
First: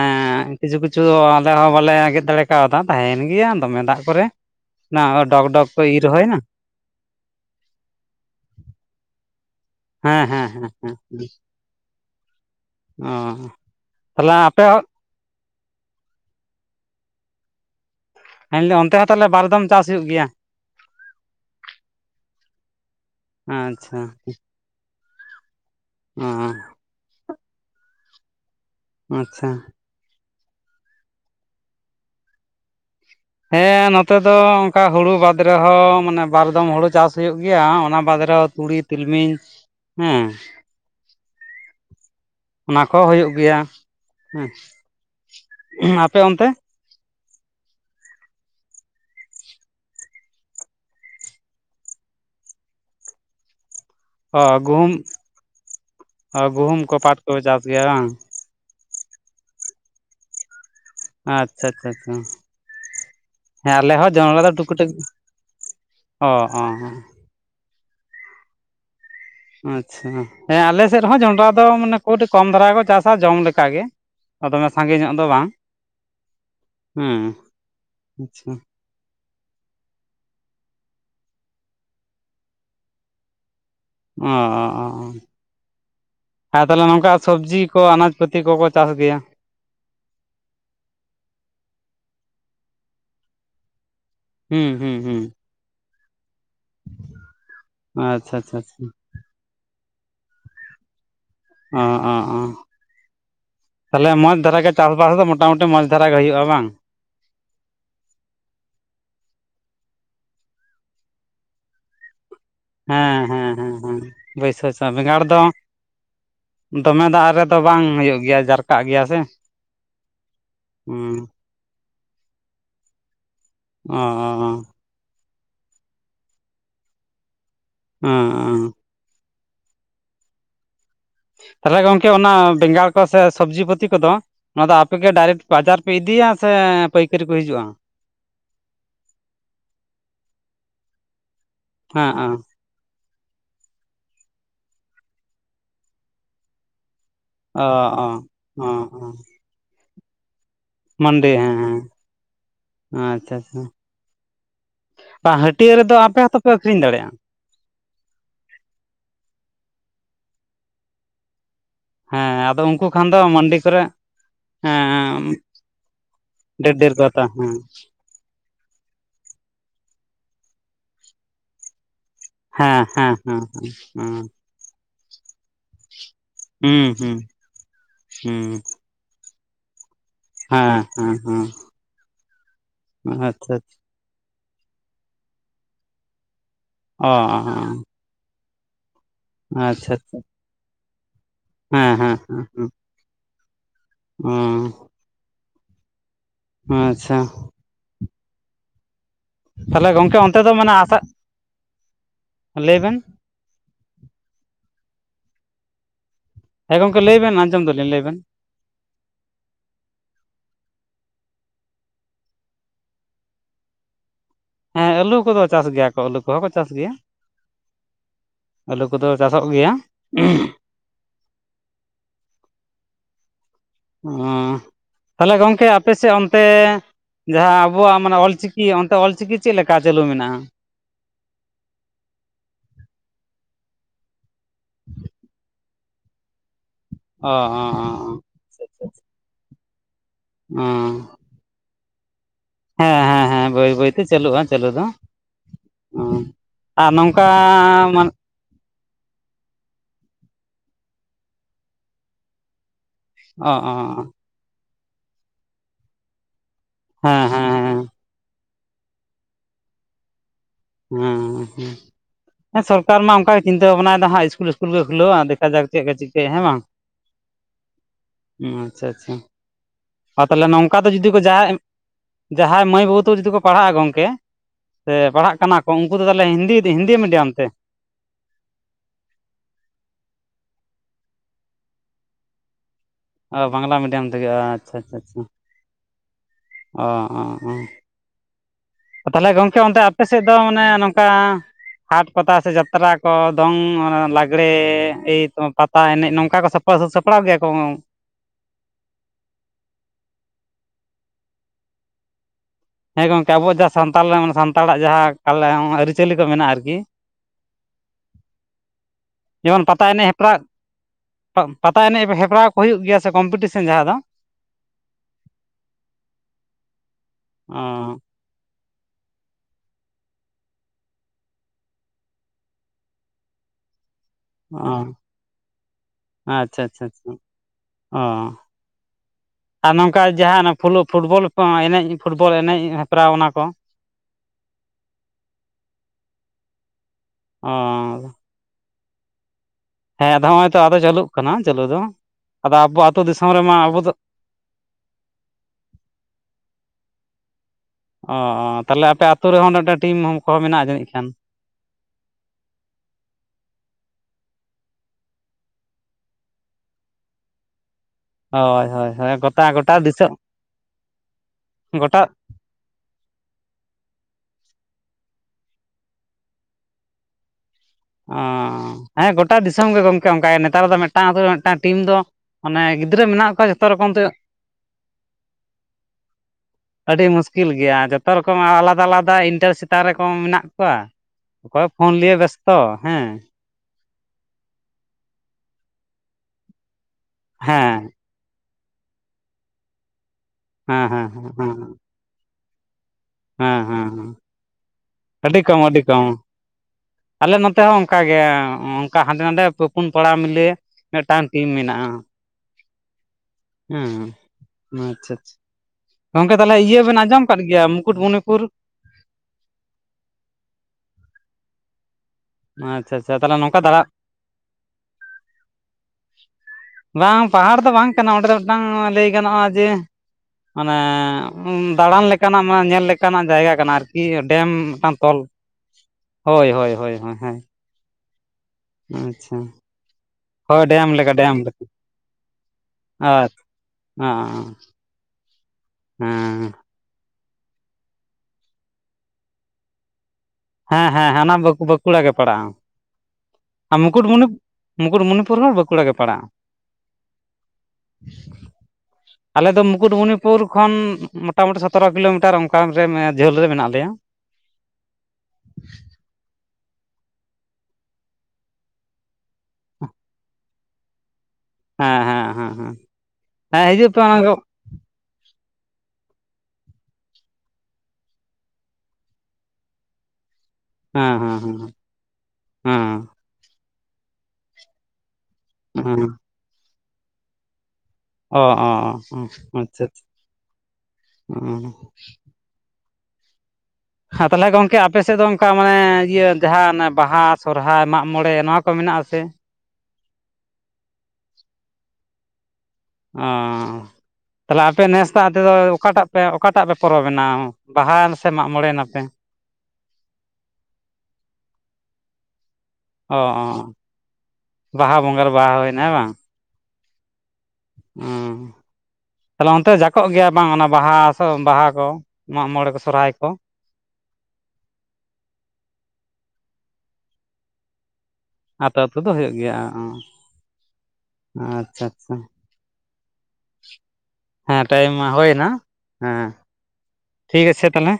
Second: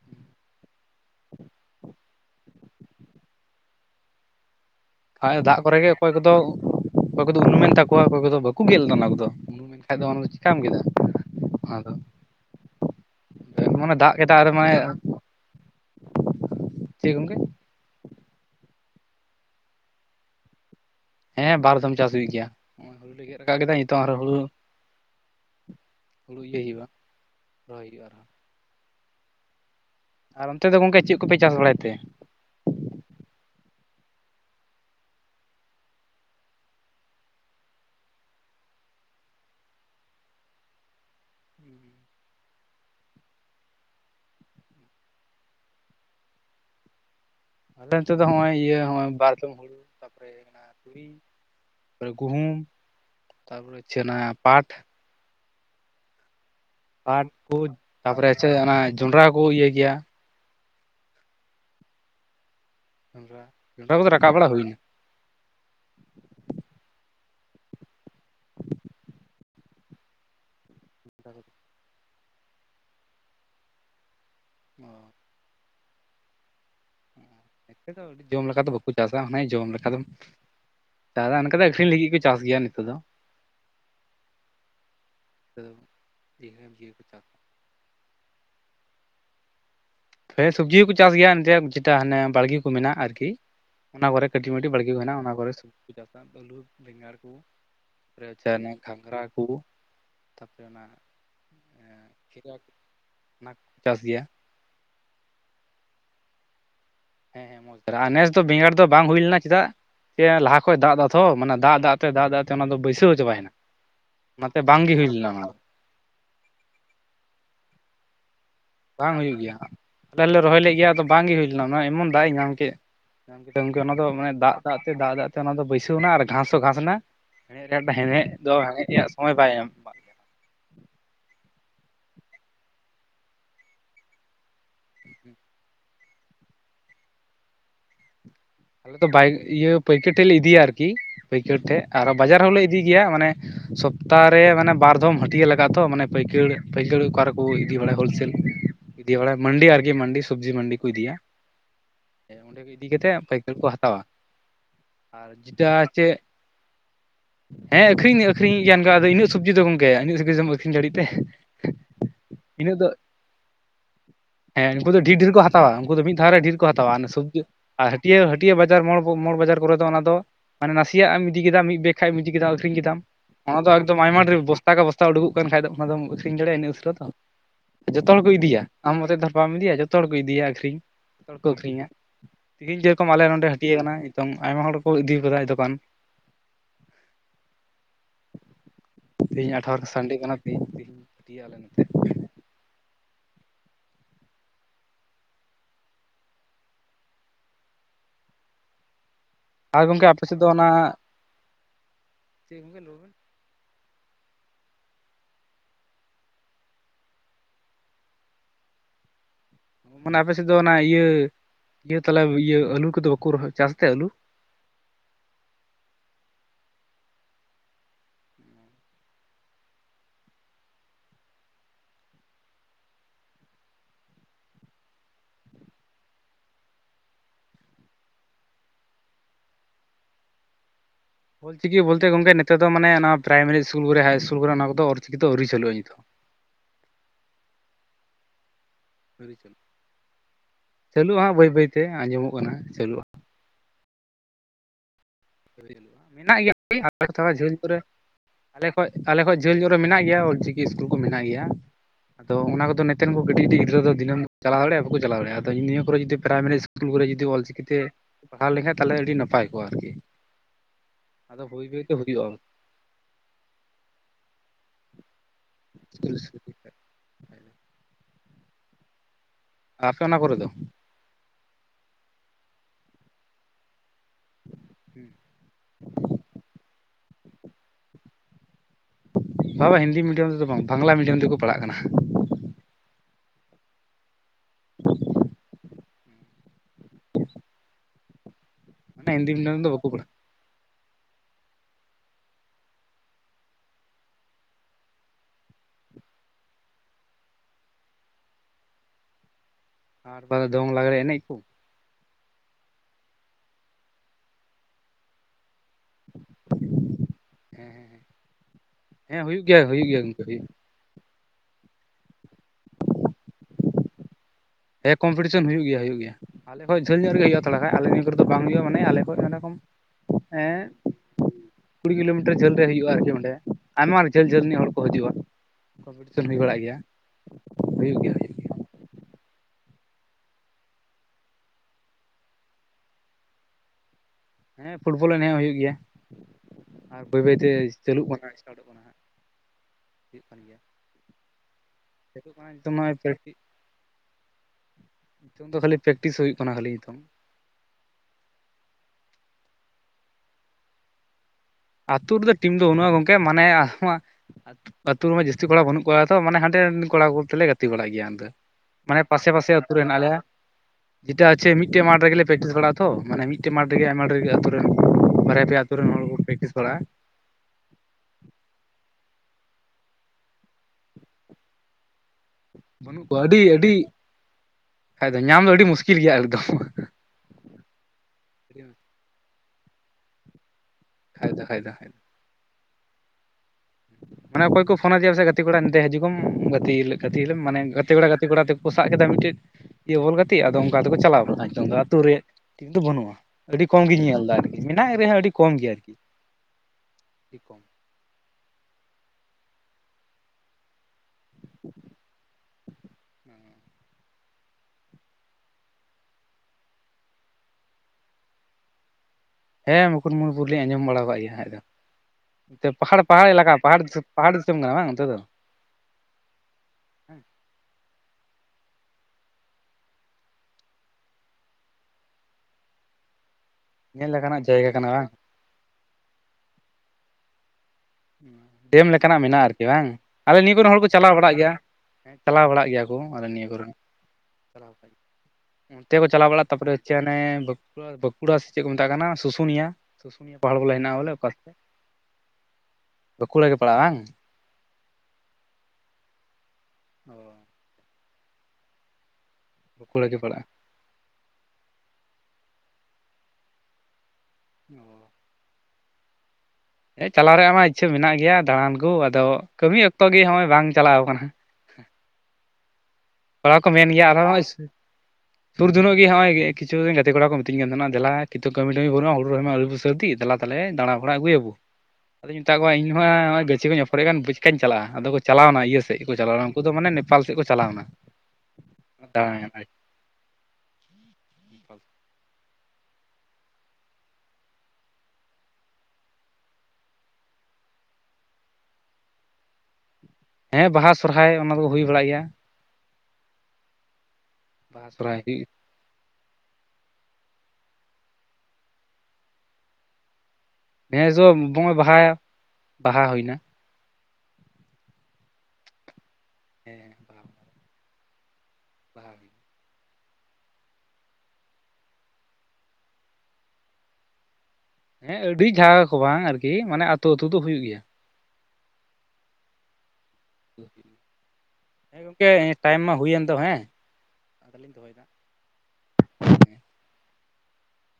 ᱠᱤᱪᱷᱩ ᱠᱤᱪᱷᱩ ᱟᱞᱮ ᱦᱚᱸ ᱵᱟᱞᱮ ᱜᱮᱫ ᱫᱟᱲᱮ ᱠᱟᱣᱫᱟ ᱛᱟᱦᱮᱭᱮᱱ ᱜᱮᱭᱟ ᱫᱚᱢᱮ ᱫᱟᱜ ᱠᱚᱨᱮ ᱚᱱᱟ ᱟᱭᱮ ᱰᱚᱜᱽ ᱫᱟᱜ ᱰᱚᱜᱽ ᱠᱚᱨᱮ ᱠᱚ ᱜᱮ ᱤᱨ ᱚᱠᱚᱭ ᱠᱚᱫᱚ ᱦᱩᱭᱱᱟ ᱚᱠᱚᱭ ᱠᱚᱫᱚ ᱩᱱᱩᱢᱮᱱ ᱛᱟᱠᱚᱣᱟ ᱚᱠᱚᱭ ᱠᱚᱫᱚ ᱵᱟᱠᱩ ᱜᱮᱫ ᱞᱮᱫᱟ ᱚᱱᱟ ᱠᱚᱫᱚ ᱩᱱᱩᱢᱮᱱ ᱠᱷᱟᱱ ᱫᱚ ᱚᱱᱟ ᱦᱮᱸ ᱫᱚ ᱦᱮᱸ ᱪᱤᱠᱟᱢ ᱦᱮᱸ ᱠᱮᱫᱟ ᱦᱮᱸ ᱟᱫᱚ ᱚ ᱮᱢᱚᱱᱮ ᱫᱟᱜ ᱛᱟᱦᱚᱞᱮ ᱠᱮᱫᱟᱭ ᱟᱨ ᱟᱯᱮ ᱢᱟᱱᱮ ᱪᱮᱜ ᱜᱚᱝᱠᱮ ᱮᱱ <unintelligible> ᱚᱱᱛᱮ ᱦᱚᱸ ᱛᱟᱦᱚᱞᱮ ᱵᱟᱨ ᱫᱚᱢ ᱪᱟᱥ ᱦᱳᱭᱳᱜ ᱜᱤᱭᱟ? ᱦᱮᱸ ᱵᱟᱨ ᱫᱷᱚᱢ ᱪᱟᱥ ᱦᱩᱭᱩᱜ ᱜᱤᱭᱟ ᱦᱚᱜᱼᱚᱭ ᱦᱩᱲᱩ ᱞᱮ ᱜᱮᱫ ᱨᱟᱠᱟᱜ ᱠᱟᱫᱟ ᱦᱤᱛᱚᱜ ᱟᱪᱪᱷᱟ ᱟᱨᱚᱸ ᱦᱩᱲᱩ ᱦᱩᱲᱩ ᱤᱭᱟᱹᱭ ᱦᱳᱭᱳᱜᱼᱟ ᱨᱚᱦᱚᱭ ᱦᱳᱭᱳᱜᱼᱟ ᱟᱨᱦᱚᱸ ᱟᱪᱪᱷᱟ ᱟᱨ ᱚᱱᱛᱮ ᱫᱚ ᱜᱚᱝᱠᱮ ᱪᱮᱫ ᱠᱚᱯᱮ ᱪᱟᱥ ᱵᱟᱲᱟᱭ ᱛᱮ? ᱮᱸ ᱱᱚᱛᱮ ᱫᱚ ᱚᱝᱠᱟ ᱦᱳᱲᱳ ᱵᱟᱫᱽ ᱨᱮᱦᱚ ᱢᱟᱱᱮ ᱵᱟᱨ ᱫᱚᱢ ᱦᱳᱲᱳ ᱪᱟᱥ ᱦᱳᱭᱳᱜ ᱜᱤᱭᱟ ᱚᱱᱟ ᱵᱟᱫᱽ ᱨᱮᱦᱚ ᱛᱩᱲᱤ ᱛᱤᱞᱢᱤᱧ ᱦᱮᱸ <inaudible> ᱚᱱᱟ ᱠᱚ ᱦᱳᱭᱳᱜ ᱜᱤᱭᱟ ᱩᱸ ᱟᱯᱮ ᱚᱱᱛᱮ᱾ ᱟᱞᱮ ᱱᱤᱛᱚᱜ ᱫᱚ ᱦᱚᱸᱜᱼᱚᱭ ᱤᱭᱟᱹ ᱵᱟᱨᱫᱚᱢ ᱦᱩᱲᱩ ᱛᱟᱨᱯᱚᱨᱮ ᱚᱱᱟ ᱛᱩᱲᱤ ᱛᱟᱨᱯᱚᱨᱮ ᱜᱩᱦᱩᱢ ᱛᱟᱨᱯᱚᱨᱮ ᱚ <unintelligible> ᱯᱟᱴ ᱜᱩᱦᱩᱢ ᱚ ᱜᱩᱦᱩᱢ ᱠᱚ ᱯᱟᱴ ᱠᱚ ᱪᱟᱥ ᱜᱮᱭᱟ ᱵᱟᱝ ᱛᱟᱨᱯᱚᱨᱮ <unintelligible> ᱚᱱᱟ ᱡᱚᱱᱰᱨᱟ ᱠᱚ ᱤᱭᱟᱹ ᱜᱮᱭᱟ ᱟᱪᱪᱷᱟ ᱟᱪᱪᱷᱟ ᱟᱪᱪᱷᱟ ᱡᱚᱱᱰᱨᱟ ᱦᱮᱸ ᱟᱞᱮ ᱡᱚᱱᱰᱨᱟ ᱠᱚᱫᱚ ᱦᱚᱸ ᱨᱟᱠᱟᱵ ᱡᱚᱢᱲᱟ ᱵᱟᱲᱟ ᱫᱚ ᱦᱩᱭᱱᱟ ᱴᱩᱠᱩᱴᱩᱠ ᱚ ᱦᱚᱸ ᱦᱚᱸ ᱟᱪᱪᱷᱟ ᱦᱮᱸ ᱟᱞᱮ ᱥᱮᱫ ᱦᱚᱸ ᱚ ᱡᱚᱱᱰᱨᱟ ᱫᱚ ᱢᱟᱱᱮ <unintelligible> ᱠᱚᱢ ᱫᱷᱟᱨᱟ ᱜᱮ ᱠᱚ ᱪᱟᱥᱟ ᱡᱚᱢ ᱞᱮᱠᱟ ᱜᱮ ᱚ ᱫᱚᱢᱮ ᱥᱟᱸᱜᱮ ᱧᱚᱜ ᱫᱚ ᱵᱟᱝ ᱦᱮᱸ <unintelligible> ᱡᱚᱢ ᱟᱪᱪᱷᱟ ᱞᱮᱠᱟ ᱫᱚ ᱵᱟᱠᱚ ᱪᱟᱥᱟ ᱚᱱᱮ ᱡᱚᱢ ᱞᱮᱠᱟ ᱫᱚ <unintelligible> ᱚᱱᱠᱟ ᱫᱚ ᱟᱹᱠᱷᱨᱤᱧ ᱞᱟᱹᱜᱤᱫ ᱠᱚ ᱪᱟᱥ ᱜᱮᱭᱟ ᱱᱤᱛᱚᱜ ᱫᱚ <unintelligible> ᱛᱟᱦᱚᱞᱮ ᱱᱚᱝᱠᱟ ᱥᱚᱵᱽᱡᱤ ᱠᱚ ᱟᱱᱟᱡᱽ ᱯᱟᱛᱤ ᱠᱚᱠᱚ ᱪᱟᱥ ᱜᱮᱭᱟ ᱦᱮᱸ ᱥᱚᱵᱽᱡᱤ ᱦᱚᱸᱠᱚ ᱪᱟᱥ ᱜᱮᱭᱟ ᱮᱛᱮ ᱡᱮᱴᱟ ᱦᱟᱱᱮ ᱵᱟᱲᱜᱮ ᱠᱚ ᱢᱮᱱᱟᱜᱼᱟ ᱟᱨᱠᱤ ᱚᱱᱟ ᱠᱚᱨᱮ ᱠᱟᱹᱴᱤᱡ ᱦᱩᱸ ᱢᱟᱴᱤᱡ ᱵᱟᱲᱜᱮ ᱦᱩᱸ ᱠᱚ ᱦᱮᱱᱟ ᱦᱩᱸ ᱚᱱᱟ ᱠᱚᱨᱮ ᱥᱚᱵᱽ ᱠᱚ ᱪᱟᱥᱟ ᱟᱹᱞᱩ ᱵᱮᱸᱜᱟᱲ ᱠᱚ ᱟᱪᱪᱷᱟ ᱛᱟᱯᱚᱨᱮᱪ ᱟᱪᱪᱷᱟ ᱚᱱᱟ ᱟᱪᱪᱷᱟ ᱜᱷᱟᱸᱝᱽᱨᱟ ᱠᱚ ᱛᱟᱯᱚᱨᱮ ᱚᱱᱟ ᱚᱸᱚᱸᱚᱸ ᱠᱷᱤᱨᱟ ᱠᱚ ᱚᱱᱟ ᱠᱚ ᱪᱟᱥ ᱛᱟᱦᱞᱮ ᱜᱮᱭᱟ ᱢᱚᱸᱡᱽ ᱫᱷᱟᱨᱟ ᱜᱮ ᱪᱟᱥ <unintelligible> ᱫᱚ ᱢᱚᱴᱟᱢᱩᱴᱤ ᱢᱚᱸᱡᱽ ᱫᱷᱟᱨᱟ ᱜᱮ ᱦᱩᱭᱩᱜᱼᱟ ᱵᱟᱝ ᱦᱮᱸ ᱦᱮᱸ ᱢᱚᱡᱽ ᱫᱷᱟᱨᱟ ᱟᱨ ᱱᱮᱥ ᱫᱚ ᱵᱮᱸᱜᱟᱲ ᱫᱚ ᱵᱟᱝ ᱦᱩᱭ ᱞᱮᱱᱟ ᱪᱮᱫᱟᱜ ᱦᱮᱸ ᱞᱟᱦᱟ ᱠᱷᱚᱡ ᱫᱟᱜ ᱫᱟᱜ ᱛᱷᱚ ᱢᱟᱱᱮ ᱫᱟᱜ ᱫᱟᱜ ᱛᱮ ᱫᱟᱜ ᱫᱟᱜ ᱛᱮ ᱚᱱᱟ ᱫᱚ ᱵᱟᱹᱭᱥᱟᱹᱣ ᱦᱮᱸ ᱪᱟᱵᱟᱭᱮᱱᱟ ᱦᱮᱸ ᱦᱮᱸ ᱦᱮᱸ ᱚᱱᱟᱛᱮ ᱵᱟᱹᱭᱥᱟᱹ ᱵᱟᱝᱜᱮ ᱦᱩᱭ ᱵᱮᱸᱜᱟᱲ ᱞᱮᱱᱟ ᱫᱚ ᱚᱱᱟ ᱫᱚᱢᱮ ᱫᱟᱜ ᱨᱮᱫᱚ ᱵᱟᱝ ᱦᱩᱭᱩᱜ ᱜᱮᱭᱟ ᱡᱟᱨᱠᱟᱜ ᱜᱮᱭᱟ ᱵᱟᱝ ᱥᱮ ᱦᱩᱭᱩᱜ ᱜᱮᱭᱟ ᱟᱞᱮ ᱞᱮ ᱨᱚᱦᱚᱭ ᱞᱮᱫ ᱜᱮᱭᱟ ᱟᱫᱚ ᱦᱩᱸ ᱵᱟᱝᱜᱮ ᱦᱩᱭ ᱞᱮᱱᱟ ᱮᱢᱚᱱ ᱫᱟᱜ ᱮ ᱧᱟᱢ ᱠᱮᱫ ᱜᱚᱢᱠᱮ ᱚᱱᱟ ᱫᱚ ᱚ ᱚ ᱢᱟᱱᱮ ᱚ ᱫᱟᱜ ᱫᱟᱜ ᱛᱮ ᱫᱟᱜ ᱫᱟᱜ ᱛᱮ ᱚᱱᱟ ᱫᱚ ᱵᱟᱹᱭᱥᱟᱹᱣ ᱮᱱᱟ ᱟᱨ ᱜᱷᱟᱥ ᱦᱚᱸ ᱜᱷᱟᱥ ᱮᱱᱟ ᱦᱮᱲᱦᱮᱫ ᱨᱮᱭᱟᱜ ᱦᱮᱦᱮᱫ ᱫᱚ ᱦᱮᱸ ᱦᱮᱲᱦᱮᱫ ᱨᱮᱭᱟᱜ ᱥᱚᱢᱚᱭ ᱵᱟᱭ <unintelligible> ᱜᱮᱭᱟ ᱛᱟᱦᱚᱞᱮ ᱜᱚᱝᱠᱮ ᱚᱱᱟ ᱵᱮᱸᱜᱟᱲ ᱠᱚ ᱥᱮ ᱥᱚᱵᱽᱡᱤ ᱯᱟᱹᱛᱤ ᱠᱚᱫᱚ ᱱᱚᱣᱟ ᱫᱚ ᱟᱯᱮᱜ ᱜᱮ ᱰᱟᱭᱨᱮᱠᱴ ᱵᱟᱡᱟᱨ ᱯᱮ ᱤᱫᱤᱭᱟ ᱥᱮ ᱯᱟᱹᱭᱠᱟᱹᱨᱤ ᱠᱚ ᱦᱤᱡᱩᱜᱼᱟ <inaudible> ᱟᱞᱮᱫᱚ ᱵᱟᱭ ᱤᱭᱟᱹ ᱯᱟᱹᱭᱠᱟᱹᱨ ᱴᱷᱮᱡ ᱞᱮ ᱤᱫᱤᱭᱟ ᱟᱨᱠᱤ ᱯᱟᱹᱭᱠᱟᱹᱨ ᱴᱷᱮᱡ ᱟᱨ ᱦᱮᱸ ᱵᱟᱡᱟᱨ ᱦᱚᱸᱞᱮ ᱤᱫᱤ ᱜᱮᱭᱟ ᱢᱟᱱᱮ ᱥᱚᱯᱛᱟᱦᱮ ᱢᱟᱱᱮ ᱵᱟᱨᱫᱚᱢ ᱦᱟᱹᱴᱭᱟᱹ ᱞᱟᱜᱟᱜᱼᱟ ᱛᱚ ᱢᱟᱱᱮ ᱯᱟᱹᱭᱠᱟᱹᱨᱟᱹᱲ ᱯᱟᱹᱭᱠᱟᱹᱲ ᱚᱠᱟ ᱨᱮᱠᱚ ᱚ ᱤᱫᱤ ᱵᱟᱲᱟᱭᱟ ᱦᱳᱞᱥᱹ ᱚ <unintelligible> ᱚ ᱤᱫᱤ ᱵᱟᱲᱟᱭᱟ ᱢᱟᱱᱰᱤ ᱟᱨᱠᱤ ᱢᱟᱱᱰᱤ ᱥᱚᱵᱽᱡᱤ ᱢᱟᱱᱰᱤ ᱠᱚ ᱤᱫᱤᱭᱟ ᱢᱟᱱᱰᱤ ᱦᱮᱸ ᱦᱮᱸ ᱚᱸᱰᱮ ᱠᱚ ᱤᱫᱤ ᱠᱟᱛᱮ ᱟᱪᱪᱷᱟ ᱟᱪᱪᱷᱟ ᱠᱚ ᱦᱟᱛᱟᱣᱟ ᱟᱨ ᱵᱟᱝ ᱦᱟᱹᱴᱭᱟᱹ ᱡᱮᱴᱟ ᱨᱮᱫᱚ ᱪᱮᱫ ᱟᱯᱮ ᱦᱚᱸᱛᱚᱯᱮ ᱟᱹᱠᱷᱨᱤᱧ ᱫᱟᱲᱮᱭᱟᱜᱼᱟ ᱦᱮᱸ ᱟᱹᱠᱷᱨᱤᱧ ᱟᱹᱠᱷᱨᱤᱧ ᱜᱮ ᱠᱟᱱᱟᱱ ᱟᱫᱚ ᱩᱱᱟᱹᱜ ᱥᱚᱵᱡᱤ ᱫᱚ ᱜᱚᱢᱠᱮ ᱤᱱᱟᱹ ᱥᱚᱵᱡᱤ ᱫᱚᱢ ᱟᱹᱠᱷᱨᱤᱧ ᱫᱟᱲᱮᱜ ᱛᱮ ᱦᱮᱸ ᱟᱫᱚ ᱩᱱᱠᱩ ᱠᱷᱟᱱ ᱫᱚ ᱢᱟᱱᱰᱤ ᱠᱚᱨᱮ ᱦᱮᱸ ᱩᱱᱠᱩ ᱫᱚ ᱰᱷᱮᱨ ᱰᱷᱮᱨ ᱠᱚ ᱦᱟᱛᱟᱣᱟ ᱩᱱᱠᱩ ᱫᱚ ᱢᱤᱫ ᱫᱷᱟᱣ ᱨᱮ ᱰᱷᱮᱨ ᱠᱚ ᱦᱟᱛᱟᱣᱟ ᱥᱚᱵᱡᱤ ᱟᱨ ᱦᱟᱴᱭᱟ ᱦᱟᱹᱴᱭᱟᱹ ᱵᱟᱡᱟᱨ ᱢᱳᱲ ᱵᱟᱡᱟᱨ ᱠᱚᱨᱮ ᱫᱚ ᱚᱱᱟ ᱫᱚ ᱢᱟᱱᱮ ᱱᱟᱥᱮᱭᱟᱜ ᱮᱢ ᱤᱫᱤ ᱠᱮᱫᱟ ᱢᱤᱫ ᱵᱮᱜ ᱟᱱ ᱠᱷᱟᱡ ᱤᱫᱤ ᱠᱮᱫᱟᱢ ᱟᱹᱷᱨᱤᱧ ᱦᱮᱸ ᱠᱮᱫᱟᱢ ᱦᱮᱸ ᱦᱮᱸ ᱚᱱᱟ ᱫᱚ ᱮᱠᱫᱚᱢ ᱦᱮᱸ ᱟᱭᱢᱟ ᱰᱮᱨ ᱵᱚᱥᱛᱟ ᱠᱮ ᱵᱚᱥ ᱩᱰᱩᱠᱚᱜ ᱠᱟᱱ ᱠᱷᱟᱡ ᱫᱚ ᱚᱱᱟᱫᱚᱢ ᱟᱹᱠᱷᱨᱤᱧ ᱫᱟᱲᱮᱼᱟ ᱤᱱᱟᱹ ᱦᱩᱸ ᱩᱥᱟᱹᱨᱟᱹ ᱫᱚ ᱦᱩᱸ ᱡᱚᱛᱚ ᱦᱚᱲ ᱠᱚ ᱦᱩᱸ ᱤᱫᱤᱭᱟ ᱟᱢ ᱢᱚᱛᱮ ᱫᱚ ᱵᱟᱢ ᱤᱫᱤᱭᱟ ᱾ ᱡᱚᱛᱚ ᱦᱚᱲ ᱠᱚ ᱤᱫᱤᱭᱟ ᱟᱹᱠᱷᱨᱤᱧ ᱦᱮᱸ ᱦᱮᱸ ᱡᱚᱛᱚ ᱦᱚᱲ ᱠᱚ ᱦᱮᱸ ᱟᱹᱠᱷᱨᱤᱧᱟ ᱾ ᱛᱤᱦᱤᱧ ᱡᱮᱨᱚᱠᱚᱢ ᱟᱞᱮ ᱱᱚᱸᱰᱮ ᱟᱪᱪᱷᱟ ᱦᱟᱹᱴᱭᱟᱹ ᱠᱟᱱᱟ ᱱᱤᱛᱚᱝ ᱟᱭᱢᱟ ᱦᱚᱲ ᱠᱚ ᱤᱫᱤ ᱠᱟᱫᱟ ᱫᱚᱠᱟᱱ ᱚᱸ ᱛᱮᱦᱮᱧ <unintelligible> ᱥᱟᱱᱰᱮ ᱠᱟᱱᱟ ᱛᱮᱦᱮᱧ ᱛᱮᱦᱮᱧ ᱦᱮᱸ ᱦᱮᱸ ᱦᱮᱸ ᱦᱮᱸᱼᱼ ᱦᱚᱸ ᱟᱪᱪᱷᱟ ᱾ ᱟᱨ ᱛᱟᱦᱚᱞᱮ ᱜᱚᱝᱠᱮ ᱜᱚᱢᱠᱮ ᱟᱯᱮ ᱥᱮᱫ ᱚᱱᱛᱮ ᱫᱚ ᱚᱱᱟ ᱢᱟᱱᱮ ᱟᱥᱟᱜ ᱞᱟᱹᱭ ᱵᱮᱱ <unintelligible> ᱦᱮᱸ ᱜᱚᱢᱠᱮ ᱞᱟᱹᱭ ᱵᱮᱱ ᱟᱸᱡᱚᱢ ᱫᱟᱞᱤᱧ ᱞᱟᱹᱭ ᱵᱤᱱ ᱚᱱᱟ ᱟᱯᱮ ᱥᱮᱫ ᱫᱚ ᱚᱱᱟ ᱤᱭᱟᱹ ᱤᱭᱟᱹ ᱛᱟᱞᱮ ᱤᱭᱟᱹ ᱟᱹᱞᱩ ᱠᱚᱫᱚ ᱵᱟᱝᱠᱚ ᱪᱟᱥ ᱛᱮ ᱟᱹᱞᱩ? ᱦᱮᱸ ᱟᱹᱞᱩ ᱠᱚᱫᱚ ᱪᱟᱥ ᱜᱮᱭᱟ ᱠᱚ ᱟᱹᱞᱩ ᱠᱚᱦᱚᱸ ᱠᱚ ᱪᱟᱥ ᱜᱮᱭᱟ ᱾ ᱟᱞᱩ ᱠᱚᱫᱚ ᱪᱟᱥᱚᱜ ᱜᱮᱭᱟ ᱾ ᱚ ᱛᱟᱦᱞᱮ ᱜᱚᱢᱠᱮ ᱟᱯᱮ ᱥᱮᱫ ᱚᱱᱛᱮ ᱡᱟᱦᱟᱸ ᱟᱵᱚᱣᱟᱜ ᱢᱮ ᱚᱞᱪᱤᱠᱤ ᱚᱱᱛᱮ ᱚᱞᱪᱤᱠᱤ ᱪᱮᱫ ᱞᱮᱠᱟ ᱪᱟᱹᱞᱩ ᱢᱮᱱᱟᱜᱼᱟ ᱾ ᱚᱞᱪᱤᱠᱤ ᱵᱚᱞᱛᱮ ᱜᱚᱝᱠᱮ ᱱᱤᱛᱚᱜ ᱫᱚ ᱢᱟᱱᱮ ᱚᱱᱟ ᱯᱨᱟᱭᱢᱟᱨᱤ ᱤᱥᱠᱩᱞ ᱦᱟᱭ ᱤᱥᱠᱩᱞ ᱠᱚᱨᱮ ᱚᱱᱟ ᱠᱚᱫᱚ ᱚᱞᱪᱤᱠᱤ ᱫᱚ ᱟᱹᱣᱨᱤ ᱪᱟᱹᱞᱩᱜᱼᱟ ᱱᱤᱛᱚᱜ ᱾ <inaudible> ᱦᱚᱸ ᱪᱟᱹᱞᱩᱜᱼᱟ ᱦᱟᱸᱜ ᱵᱟᱹᱭ ᱵᱟᱹᱭᱛᱮ ᱟᱸᱡᱚᱢᱚᱜ ᱠᱟᱱᱟ ᱦᱮᱸ ᱪᱟᱹᱞᱩᱜᱼᱟ ᱾ ᱦᱮᱸ ᱦᱮᱸ ᱵᱟᱹᱭ ᱵᱟᱹᱭᱛᱮ ᱪᱟᱹᱞᱩᱜᱼᱟ ᱪᱟᱹᱞᱩ ᱫᱚ ᱢᱮᱱᱟᱜ ᱜᱮᱭᱟ ᱟᱨ ᱱᱚᱝᱠᱟ ᱟᱞ ᱡᱷᱟᱹᱞ ᱨᱮ ᱢᱟᱱᱮ ᱟᱞᱮ <inaudible> ᱟᱞᱮ ᱠᱷᱚᱡ ᱡᱷᱟᱹᱞ ᱧᱚᱜ ᱨᱮ ᱢᱮᱱᱟᱜ ᱜᱮᱭᱟ ᱚᱞ ᱪᱤᱠᱤ ᱤᱥᱠᱩᱞ ᱠᱚ ᱢᱮᱱᱟᱜ ᱜᱮᱭᱟ ᱟᱫᱚ ᱚᱱᱟ ᱠᱚᱫᱚ ᱱ ᱠᱟᱴᱤᱪ ᱚ ᱠᱟᱴᱤᱪ ᱚ ᱜᱤᱫᱽᱨᱟ ᱫᱚᱤᱱᱱᱟᱢ ᱪᱟᱣᱟᱲᱭᱟᱜᱼᱟ ᱵᱟᱠᱚ ᱪᱞᱟᱣ ᱫᱟᱲᱼᱟ ᱱᱤᱭᱟᱹ ᱠᱚᱨᱮ ᱡᱩᱫᱤ ᱯᱨᱟᱭᱢᱟᱤ ᱤᱥ ᱤᱥᱠᱩᱞ ᱠᱚᱨᱮ ᱦᱮᱸ ᱡᱩᱫᱤ ᱦᱮᱸ ᱦᱮᱸ ᱚᱞᱪᱤᱠᱤᱛᱮ ᱯᱟᱲᱦᱟᱣ ᱞᱮᱱᱠᱟᱱᱡ ᱛᱟᱦᱚᱞᱮ ᱟᱹᱰᱤ ᱱᱟᱯᱟᱭ ᱠᱚᱜᱼᱟ ᱟᱨᱠᱤ ᱟᱫᱚ ᱦᱮᱸ ᱵᱟᱹᱭ ᱦᱮᱸ ᱵᱟᱹᱭᱛᱮ ᱦᱩᱭᱩᱜᱼᱟ ᱦᱮᱸ ᱥᱚᱨᱠᱟᱨ ᱢᱟ ᱚᱱᱠᱟᱜ ᱜᱮ ᱪᱤᱱᱛᱟᱹ ᱵᱷᱟᱱᱟᱭᱮᱫ ᱦᱟᱸᱜ ᱤᱥᱠᱩᱞ ᱤᱥᱠᱩᱞ ᱜᱮ ᱠᱷᱩᱞᱟᱹᱣᱟ ᱫᱮᱠᱷᱟ ᱡᱟᱠ ᱪᱮᱫ ᱠᱚ ᱪᱤᱠᱟᱹᱭᱼᱟ ᱦᱮᱸ ᱵᱟᱝ? ᱦ <inaudible> ᱟᱪᱪᱷᱟ ᱟᱪᱪᱷᱟ ᱟᱨ ᱛᱟᱦᱚᱞᱮ ᱱᱚᱝᱠᱟ ᱫᱚ ᱡᱩᱫᱤ ᱠᱚ ᱡᱟ ᱡᱟᱦᱟᱸᱭ ᱢᱟᱹᱭ ᱵᱟᱹᱵᱩ ᱛᱮᱠᱚ ᱡᱩᱫᱤ ᱠᱚ ᱯᱟᱲᱦᱟᱜᱼᱟ ᱜᱚᱝᱠᱮ ᱥᱮ ᱵᱟᱝ ᱯᱟᱲᱦᱟᱜ ᱠ ᱠᱟᱱᱟ ᱠᱚ ᱩᱱᱠᱩ ᱫᱚ ᱛᱟᱦᱮ ᱦᱤᱱᱫᱤ ᱢᱤᱰᱤᱭᱟᱢ ᱛᱮ ᱵᱟᱵᱟ ᱦᱤᱱᱫᱤ ᱢᱤᱰᱤᱭᱟᱢ ᱛᱮᱫᱚ ᱵᱟᱝ ᱵᱟᱝᱞᱟ ᱢᱤᱰᱤᱭᱟᱢ ᱛᱮᱠᱚ ᱯᱟᱲᱟᱜ ᱠᱟᱱᱟ ᱾ ᱚ ᱵᱟᱝᱞᱟ ᱢᱤᱰᱤᱭᱟᱢ ᱛᱮᱜᱮ ᱟᱪᱪᱷᱟ ᱟᱪᱪᱷᱟ ᱟᱪᱪᱷᱟ ᱚ ᱢᱟᱱᱮ ᱛᱟᱦᱚᱞᱮ ᱦᱤᱱᱫᱤ ᱜᱚᱢᱠᱮ ᱢᱤᱰᱤᱭᱟᱢ ᱫᱚ ᱚᱱᱛᱮ ᱵᱟᱠᱚ ᱯᱟᱲᱦᱟᱜ ᱟᱯᱮ ᱥᱮᱫ ᱫᱚ ᱢᱟᱱᱮ ᱱᱚᱝᱠᱟ - ᱦ <unintelligible> ᱦᱟᱴ ᱯᱟᱛᱟ ᱥᱮ ᱡᱟᱛᱨᱟ ᱠᱚ ᱫᱚᱝ ᱞᱟᱜᱽᱲᱮ ᱮᱭ ᱯᱟᱛᱟ ᱮᱱᱮᱡ ᱱᱚᱝᱠᱟ ᱠᱚ ᱥᱟᱯᱚᱦ ᱥᱟᱯᱲᱟᱣ ᱜᱮᱭᱟ ᱠᱚ ᱾ ᱟᱨ ᱵᱟ ᱫᱚᱝ ᱞᱟᱜᱽᱲᱮ ᱮᱱᱮᱡ ᱠᱚ ᱦᱮᱸ ᱜᱚᱢᱠᱮ ᱟᱵᱚᱣᱟᱜ ᱡᱟᱦᱟᱸ ᱥᱟᱱᱛᱟᱲ ᱢᱟᱱᱮ ᱥᱟᱱᱛᱟᱲᱟᱜ ᱡᱟᱦᱟᱸ ᱠᱟᱞᱮ ᱟᱹᱨᱤᱪᱟᱹᱞᱤ ᱠᱚ ᱢᱮᱱᱟᱜᱼᱟ ᱟᱨᱠᱤ? ᱦᱮᱸ ᱦᱮᱸ ᱦᱮᱸ ᱦᱩᱭᱩᱜ ᱜᱮᱭᱟ ᱡᱮᱢᱚᱱ ᱯᱟᱛᱟ ᱦᱩᱭᱩᱜ ᱜᱮᱭᱟ ᱮᱱᱮᱡ ᱜᱚᱝᱠᱮ ᱦᱮᱯᱨᱟᱣ ᱦᱩᱭᱩᱜ ᱯᱟᱛᱟ ᱮᱱᱮᱡ ᱦᱮᱯᱨᱟᱣ ᱠᱚ ᱦᱩᱭᱩᱜ ᱜᱮᱭᱟ ᱥᱮ ᱠᱚᱢᱯᱤᱴᱤᱥᱮᱱ ᱡᱟᱦᱟᱸ ᱫᱚ ᱦᱮᱸ ᱠᱚᱢᱯᱤᱴᱤᱥᱚᱱ ᱦᱩᱭᱩᱜ ᱜᱮᱭᱟ ᱦᱩᱭᱩᱜ ᱜᱮᱭ ᱟᱞᱮ ᱠᱷᱡ ᱡᱷᱟᱹᱞ ᱧᱚᱜ ᱨᱮᱜᱮ ᱦᱩᱭᱩᱜ ᱛᱷᱲᱟ ᱚ ᱠᱟ ᱟᱞᱮ ᱱᱤᱭᱟ ᱠᱚᱨᱮᱫᱚ ᱵᱟᱝ ᱦᱩᱭᱩᱜᱼᱟ ᱾ ᱢᱟᱱᱮ ᱟᱞᱮ ᱠᱷᱚᱡ ᱡᱚᱠᱚᱢ ᱦᱮᱸ <unintelligible> ᱠᱩᱲᱤ ᱠᱤᱞᱳᱢᱤᱴᱟᱨ ᱡᱷᱟᱹᱞ ᱨᱮ ᱦᱩᱭᱩᱜᱼᱟ ᱟᱨᱠᱤ ᱚᱸᱰᱮ ᱟᱭᱢᱟ ᱡᱷᱟᱹᱞ ᱡᱷᱟᱹᱞ ᱨᱤᱱᱤᱡ ᱦᱚᱲ ᱚ ᱠᱚ ᱦᱤᱡᱩᱜᱼᱟ ᱾ ᱠᱚᱢᱯᱤᱴᱤᱥᱮᱱ ᱦᱩᱭ ᱵᱟᱲᱟᱜ ᱟᱪᱪᱷᱟ ᱜᱮᱭᱟ ᱟᱪᱪᱷᱟ ᱟᱪᱪᱷᱟ ᱦᱩᱭᱩᱜ ᱜᱮᱭᱟ ᱚ ᱦᱩᱭᱩᱜ ᱜᱮᱭᱟ ᱾ ᱟᱨ ᱱᱚᱝᱠᱟ ᱡᱟᱦᱟᱸ ᱯᱷᱩᱴᱵᱚᱞ ᱮᱱᱮᱡ ᱯᱷᱩᱴᱵᱚᱞ ᱮᱱᱮᱡ ᱦᱮᱯᱨᱟᱣ ᱚᱱᱟ ᱠᱚ ᱦᱮᱸ ᱯᱷᱩᱴᱵᱚᱞ ᱦᱚᱸ ᱱᱮ ᱦᱩᱭᱩᱜ ᱜᱮᱭᱟ ᱟᱨ ᱵᱟᱹᱭ ᱵᱟᱹᱭᱛᱮ ᱚ ᱪᱟᱹᱞᱩᱜ ᱠᱟᱱᱟ ᱥᱴᱟᱴᱚᱜ ᱠᱟᱱᱟ ᱦᱮᱸ ᱦᱩᱭᱩᱜ ᱠᱟᱱ ᱱᱚᱜᱼᱚᱭ ᱜᱮᱭᱟ ᱛᱚ ᱟᱫᱚ ᱪᱟᱹᱞᱩᱜ ᱠᱟᱱᱟ ᱪᱟᱹᱞᱩ ᱫᱚ ᱱᱤᱛᱚᱜ ᱠᱟᱱᱟ ᱟᱫᱚ ᱱᱤᱛᱚᱝ ᱟᱵᱚ ᱱᱚᱜᱼᱚᱭ ᱟᱹᱛᱩ ᱫᱤᱥᱚᱢ ᱯᱨᱮᱠᱴᱤ ᱨᱮᱢᱟ ᱟᱵᱚ ᱫᱚ ᱱᱤᱛᱚᱝ ᱫᱚ ᱠᱷᱟᱹᱞᱤ ᱯᱮᱠᱴᱤᱥ ᱦᱩᱭᱩᱜ ᱠᱟᱱᱟ ᱠᱷᱟᱹᱞᱤ ᱱᱤᱛᱚᱝ ᱚ ᱛᱟᱦᱚᱞᱮ ᱟᱯᱮ ᱟᱹᱛᱩ ᱨᱮᱦᱚᱸᱰᱮ ᱴᱤᱢ ᱠᱚᱦᱚᱸ ᱢᱮᱱᱟᱜᱼᱟ ᱡᱟᱹᱱᱤᱡ ᱠᱷᱟᱱ ᱟᱹᱛᱩ ᱨᱮᱫᱚ ᱴᱤᱢ ᱫᱚ ᱵᱟᱹᱱᱩᱜᱼᱟ ᱜᱚᱢᱠᱮ ᱢᱟᱱᱮ ᱟᱹᱛᱩ ᱨᱮᱢᱟ ᱡᱟᱹᱥᱛᱤ ᱠᱚᱲᱟ ᱵᱟᱹᱱᱩᱜ ᱠᱚᱣᱟ ᱛᱚ ᱢᱟᱱᱮ ᱦᱟᱸᱰᱮ ᱠᱚᱲᱟ ᱠᱚᱛᱮᱞᱮ ᱜᱟᱛᱮ ᱡᱩᱛᱤ ᱵᱟᱲᱟᱜ ᱜᱮᱭᱟ ᱟᱫᱚ ᱦᱳᱭ ᱦᱳᱭ ᱢᱟᱱᱮ ᱦᱳᱭ ᱯᱟᱥᱮ ᱜᱚᱴᱟ ᱯᱟᱥᱮ ᱜᱚᱴᱟ ᱟᱹᱛᱩᱩᱨ ᱨᱮ ᱦᱮᱱᱟᱜ ᱫᱤᱥᱚᱢ ᱞᱮᱭᱟ᱾ ᱡᱮᱴᱟ ᱟᱪᱮᱴ ᱜᱚᱴᱟ ᱢᱟᱴᱷ ᱨᱮᱜᱮᱞᱮ ᱯᱨᱮᱠᱴᱤᱥ ᱵᱟᱲ ᱟ ᱛᱚ ᱢᱮ ᱢᱤᱫᱴᱮᱱ ᱢᱟᱴᱷ ᱨᱮᱜ ᱟᱭᱢᱟ ᱨᱮᱜᱮ ᱨᱮᱱ ᱵᱟᱨᱭᱟ ᱯᱮᱭᱟ ᱟ ᱟᱹᱛᱩ ᱨᱮᱱ ᱦᱚᱲ ᱠᱚ ᱯᱨᱮᱠᱴᱤᱥ ᱵᱟᱲᱟᱜᱼᱟ᱾ ᱚ ᱦᱮᱸ ᱜᱚᱴᱟ ᱫᱤᱥᱚᱢ ᱜᱮ ᱜᱚᱢᱠᱮ ᱚᱱᱠᱟᱜ ᱱᱮᱛᱟᱨ ᱫᱚ ᱢᱤᱫᱴᱟᱝ ᱢᱤᱫᱴᱟᱝ ᱴᱤᱢ ᱫᱚ ᱢᱟᱱᱮ ᱜᱤᱫᱽᱨᱟᱹ ᱵᱟᱹᱱᱩᱜ ᱢᱮᱱᱟᱜ ᱟᱹᱰᱤ ᱠᱚᱣᱟ ᱡᱚᱛᱚ ᱟᱹᱰᱤ ᱨᱚᱠᱚᱢ ᱛᱮ ᱠᱷᱟᱡ ᱫᱚ ᱧᱟᱢ ᱫᱚ ᱟᱹᱰᱤ ᱢᱩᱥᱠᱤᱞ ᱜᱮᱭᱟ ᱮᱠᱫᱚᱢ ᱟᱹᱰᱤ ᱢᱩᱥᱠᱤᱞ ᱜᱮᱭᱟ ᱡᱚᱛᱚ ᱨᱚᱠᱚᱢ ᱟᱞᱟᱫᱟ ᱟᱞᱟᱫᱟ ᱤᱱᱴᱟᱨᱮᱥ ᱥᱮᱮᱛᱟᱱ ᱨᱮᱠᱚ ᱢᱮᱱᱟᱜ ᱠᱚᱣᱟ ᱠᱷᱟᱡ ᱫᱚ ᱠᱷᱟᱡ ᱚᱠᱚᱭ ᱫᱚ ᱯᱷᱳᱱ ᱞᱤᱭᱮ ᱵᱮᱥᱛᱚ ᱦᱮᱸ ᱢᱟᱱᱮ ᱚᱠᱚᱭ ᱠᱚ ᱯᱷᱳᱱ ᱟᱫᱮᱭᱟ ᱯᱟᱥᱮ ᱜᱟᱛᱮ ᱠᱚᱲᱟ ᱱᱛᱮ ᱦᱤᱡᱩᱜᱢ ᱜᱟᱛᱮ ᱜᱟᱛᱮ ᱞᱮ ᱢᱟᱱᱮ ᱦᱮᱸ ᱜᱟᱛᱮ ᱠᱚᱲᱟ ᱜᱟᱛᱮ ᱠᱚᱲᱟ ᱯᱚᱥᱟᱜ ᱠᱮᱫᱟ ᱢᱤᱫᱴᱮᱡ ᱤᱭᱟᱹ ᱵᱚᱞ ᱜᱟᱛᱮᱜ ᱟᱫᱚ ᱚᱱᱠᱟ ᱦᱮᱸ ᱛᱮᱠᱚ ᱦᱮᱸ ᱪᱟᱞᱟᱣ ᱦᱮᱸ ᱠᱟᱱᱟ ᱟᱹᱛᱩᱳ ᱨᱮ ᱴᱤᱢ ᱫᱚ ᱵᱟᱹᱱᱩᱜᱼᱟ ᱦᱮᱸ ᱟᱹᱰᱤ ᱠᱚᱢ ᱦᱮᱸ ᱜᱤᱧ ᱦᱮᱸ ᱧᱮᱞ ᱮᱫᱟ ᱟᱨᱠᱤ ᱢᱮᱱᱟᱜ ᱨᱮᱦᱚᱸ ᱟᱹᱰᱤ ᱠᱚᱢ ᱜᱮᱭᱟ ᱟᱨᱠᱤ ᱟᱞᱮ ᱟᱹᱰᱤ ᱠᱚᱢ᱾ ᱱᱚᱛᱮ ᱦᱚᱸ ᱚᱱᱠᱟ ᱜᱮ ᱚᱱᱠᱟ ᱦᱟᱸᱰᱮ ᱱᱟᱰᱮ ᱯᱚᱯᱩᱱ ᱯᱟᱲᱟᱢ ᱞᱤᱣᱟ ᱢᱤᱫᱴᱟᱝ ᱴᱤᱢ ᱢᱮᱱᱟᱜᱼᱟ᱾ ᱦᱮᱸ ᱟᱪᱪᱷᱟ ᱟᱪᱪᱷᱟ ᱜᱚᱢᱠᱮ ᱛᱟᱦᱞᱮ ᱤᱭᱟᱹ ᱵᱮᱱ ᱟᱸᱡᱚᱢ ᱟᱠᱟᱫᱜᱮᱭᱟ ᱢᱩᱠᱩᱴᱢᱚᱱᱤᱯᱩᱨ ᱦᱮᱸ ᱢᱩᱠᱩᱴᱢᱩᱱᱤᱯᱩᱨ ᱞᱤᱧ ᱟᱸᱡᱚᱢ ᱵᱟᱲᱟ ᱟᱠᱟᱫ ᱜᱮᱭᱟ ᱦᱟᱸ ᱫᱚ᱾ ᱮ ᱟᱪᱪᱷᱟ ᱯᱟᱦᱟᱲ ᱟᱪᱪᱷᱟ ᱯᱟᱦᱟᱲ ᱛᱟᱦᱚᱞᱮ ᱱᱚᱝᱠᱟ ᱮᱞᱟᱠᱟ ᱯᱟᱦᱟᱲ ᱫᱟᱬᱟ ᱯᱟᱦᱟᱲ ᱫᱤᱥᱚᱢ ᱠᱟᱱᱟ ᱵᱟᱝ ᱚᱱᱛᱮ ᱫᱚ ᱵᱟᱝ ᱯᱟᱦᱟᱲ ᱫᱚ ᱵᱟᱝ ᱠᱟᱱᱟ ᱚᱸᱰᱮ ᱫᱚ ᱢᱤᱫᱴᱟᱝ ᱞᱟᱹᱭ ᱜᱟᱱᱚᱜᱼᱟ ᱡᱮ ᱢᱟᱱᱮ ᱫᱟᱬᱟᱱ ᱞᱮᱠᱟᱱᱟᱜ ᱢᱟᱱᱮ ᱧᱮᱞ ᱞᱮᱠᱟᱱᱟᱜ ᱡᱟᱭᱜᱟ ᱠᱟᱱᱟ ᱟᱨᱠᱤ ᱧᱮᱞ ᱞᱮᱠᱟᱱᱟᱜ ᱰᱮᱢ ᱡᱟᱭᱜᱟ ᱠᱟᱱᱟ ᱢᱤᱫᱴᱟᱝ ᱵᱟᱝ? ᱛᱚᱞ ᱦᱳᱭ ᱦᱳᱭ ᱦᱳᱭ ᱰᱮᱢ ᱞᱮᱠᱟᱱᱟᱜ ᱟᱪᱪᱷᱟ ᱢᱮᱱᱟᱜᱼᱟ ᱟᱨᱠᱤ ᱵᱟᱝ ᱟᱞᱮ ᱱᱤᱭᱟᱹ ᱦᱳᱭ ᱠᱚᱨᱮᱱ ᱦᱚᱲ ᱰᱮᱢ ᱠᱚ ᱞᱮᱠᱟ ᱪᱟᱞᱟᱣ ᱵᱟᱲᱟᱜ ᱰᱮᱢ ᱜᱮᱭᱟ᱾ ᱞᱮᱠᱟ ᱪᱟᱞᱟ ᱵᱟᱲᱟᱜ ᱜᱮᱭᱟ ᱠᱚ ᱟᱞᱮ ᱱᱤᱭᱟᱹ ᱠᱚᱨᱮᱱ᱾ ᱟᱪᱪᱷᱟ ᱚᱱᱛᱮ ᱠᱚ ᱦᱮᱸ ᱪᱟᱞᱟᱣ ᱵᱟᱲᱟᱜᱼᱟ ᱛᱟᱨᱯᱚᱨᱮ ᱪᱮᱱᱮᱸ ᱵᱟᱸᱠᱩᱲᱟ ᱥᱮ ᱪᱮᱫ ᱠᱚ ᱢᱮᱛᱟᱜ ᱠᱟᱱᱟ ᱥᱩᱥᱩᱱᱤᱭᱟᱹ᱾ ᱦᱮᱸ ᱦᱮᱸ ᱦᱮᱸᱟᱱᱟ ᱵᱟᱸᱠᱩᱲᱟ ᱜᱮ ᱯᱟᱲᱟᱜᱼᱟ᱾ ᱵᱟᱸᱠᱩᱲᱟ ᱜᱮ ᱟᱨ ᱯᱟᱲᱟᱜᱼᱟ ᱵᱟᱝ ᱢᱩᱠᱩᱴᱢᱩᱱᱤ ᱢᱩᱠᱩᱴᱢᱩᱱᱤᱯᱩᱨ ᱦᱚᱲ ᱵᱟᱸᱠᱩᱲᱟ ᱜᱮ ᱯᱟᱲᱟᱜᱼᱟ᱾ ᱚ <inaudible> ᱟᱞᱮ ᱫᱚ ᱵᱟᱸᱠᱩᱲᱟ ᱜᱮ ᱢᱩᱠᱩᱴᱢᱚᱱᱤᱯᱩᱨ ᱯᱟᱲᱟᱜᱼᱟ᱾ ᱠᱷᱚᱱ ᱢᱳᱴᱟᱢᱩᱴᱤ ᱥᱚᱛᱮᱨᱚ ᱠᱤᱞᱳᱢᱤᱴᱟᱨ ᱚᱱᱠᱟᱱ ᱨᱮ ᱡᱷᱟᱹᱞ ᱨᱮ ᱢᱮᱱᱟᱜ ᱞᱮᱭᱟ᱾ ᱚ <inaudible> ᱪᱟᱞᱟᱣ ᱨᱮᱭᱟᱜ ᱢᱟ ᱤᱪᱪᱦᱟ ᱢᱮᱱᱟᱜ ᱜᱮᱭᱟ ᱫᱟᱬᱟᱱ ᱠᱚ ᱟᱫᱚ ᱠᱟᱹᱢᱤ ᱚᱠᱛᱚ ᱜᱮ ᱵᱟᱝ ᱪᱟᱞᱟᱣ ᱠᱟᱱᱟ᱾ ᱦᱮᱸ ᱦᱮᱸ ᱦᱮᱸ ᱦᱮᱸ᱾ ᱠᱚᱲᱟ ᱦᱚᱸ ᱦᱮᱸ ᱠᱚ ᱢᱮᱱ ᱦᱤᱡᱩᱜ ᱯᱮ ᱜᱮᱭᱟ ᱚᱱᱟ ᱟᱨᱦᱚᱸ ᱠᱚ <unintelligible> ᱫᱮᱞᱟ ᱛᱟᱦᱚᱞᱮ ᱫᱟᱬᱟᱵᱲᱟ ᱦᱮᱸ ᱦᱮᱸ ᱟᱹᱜᱩᱭᱟᱵᱚ ᱦᱮᱸ ᱟᱫᱚᱧ ᱢᱮᱛᱟ ᱠᱚᱣᱟ ᱤᱧ ᱦᱚᱸᱜ <inaudible> ᱠᱚᱚᱨ ᱜᱟᱱ ᱵᱩᱪᱠᱟᱧ ᱪᱟᱞᱟᱜᱼᱟ ᱟᱫᱚ ᱠᱚ ᱪᱟᱞᱟᱣ ᱮᱱᱟ ᱤᱭᱟᱹ ᱦᱮᱸ ᱥᱮᱫ ᱦᱮᱸ ᱜᱮᱠᱚ ᱪᱟᱞᱟᱣᱱᱟ ᱩᱱᱠᱩᱫᱚ ᱢᱟᱱᱮᱯ ᱱᱮᱯᱟᱞ ᱥᱮᱫ ᱠᱚ ᱪᱟᱞᱟᱣᱱᱟ᱾ ᱚ ᱫᱟᱬᱟᱱ ᱟᱨᱠᱤ ᱟᱪᱪᱷᱟ ᱟᱪᱪᱷᱟ ᱦᱸ ᱛᱟᱦᱚᱞᱮ ᱜᱚᱢᱠᱮ ᱟᱯᱮ ᱥᱮᱫ ᱫᱚ ᱚᱱᱠᱟ ᱢᱟᱱᱮ ᱤᱭᱟᱹ ᱡᱟᱦᱟᱸ ᱵᱟᱦᱟ ᱥᱚᱨᱦᱟᱭ ᱢᱟᱜ ᱢᱚᱬᱮ ᱱᱚᱣᱟ ᱠᱚ ᱢᱮᱱᱟᱜ ᱟ ᱥᱮᱮ <inaudible> ᱦᱮᱸ ᱵᱟᱦᱟ ᱥᱚᱨᱦᱟᱭ ᱚᱱᱟ ᱫᱚ ᱦᱩᱭ ᱵᱟᱲᱟᱜ ᱜᱮᱭᱟ ᱛᱟᱦᱚᱞᱮ ᱟᱯᱮ ᱵᱟᱦᱟ ᱥᱚᱨᱦᱟᱭ ᱱᱮᱥᱛᱟᱟᱜ ᱟ ᱦᱩᱭᱩᱜ ᱛᱮᱫᱚ ᱚᱠᱟᱴᱟᱜ ᱚᱠᱟᱴᱟᱜ ᱯᱮ ᱯᱚᱨᱚᱵᱮ ᱮᱱᱟ ᱵᱟᱦᱟ ᱥᱮ ᱢᱟᱜ ᱢᱚᱬᱮᱸ ᱱᱟᱯᱮ᱾ ᱦᱮᱸ ᱡᱚ ᱵᱚᱸᱜᱟ ᱵᱟᱦᱟ ᱵᱟᱦᱟ ᱚ ᱦᱩᱭᱱᱟ᱾ ᱚ ᱵᱟᱦᱟ ᱵᱚᱸᱜᱟ ᱨᱮ ᱵᱟᱦᱟ ᱦᱩᱭᱱᱟᱮ ᱦᱮᱸᱵᱟᱝ᱾ ᱦᱮᱸ ᱩᱸᱦᱩᱸ ᱵᱟᱦᱟ ᱦᱩᱭᱱᱟ ᱛᱚᱵᱮ ᱚᱱᱛᱮ ᱡᱟᱠ ᱠᱚᱜ ᱜᱮᱭᱟ ᱵᱟᱝ ᱚᱱᱟ ᱵᱟᱦᱟ ᱵᱟᱦᱟ ᱠᱚ ᱢᱟᱜ ᱢᱚᱬᱮ ᱠᱚ ᱥᱚᱨᱦᱟᱭ ᱠᱚ ᱦᱮᱸ ᱟᱹᱰᱤ ᱡᱟᱜᱜᱟ ᱠᱚ ᱵᱟᱝ ᱟᱨᱠᱤ ᱢᱟᱱᱮ ᱟᱹᱛᱩ ᱟᱹᱛᱩ ᱫᱚ ᱦᱩᱭᱩᱜ ᱜᱮᱭᱟ ᱟᱹᱛᱩ ᱟᱹᱛᱩ ᱫᱚ ᱦᱩᱭᱩᱜ ᱜᱮᱭᱟ ᱟᱪᱪᱷᱟ ᱦᱮᱸ ᱟᱪᱪᱷᱟ ᱜᱚᱢᱠᱮ ᱴᱟᱭᱤᱢ ᱢᱟ ᱦᱩᱭᱮᱱ ᱫᱚ ᱦᱮᱸ ᱦᱮᱸ ᱟᱫᱚᱞᱤᱧ ᱴᱟᱭᱤᱢ ᱫᱚᱦᱚᱭᱮᱫᱟ ᱢᱟ ᱦᱩᱭ ᱮᱱᱟ ᱦᱮᱸ ᱴᱷᱤᱠ ᱟᱪᱷᱮ ᱛᱟᱞᱦᱮ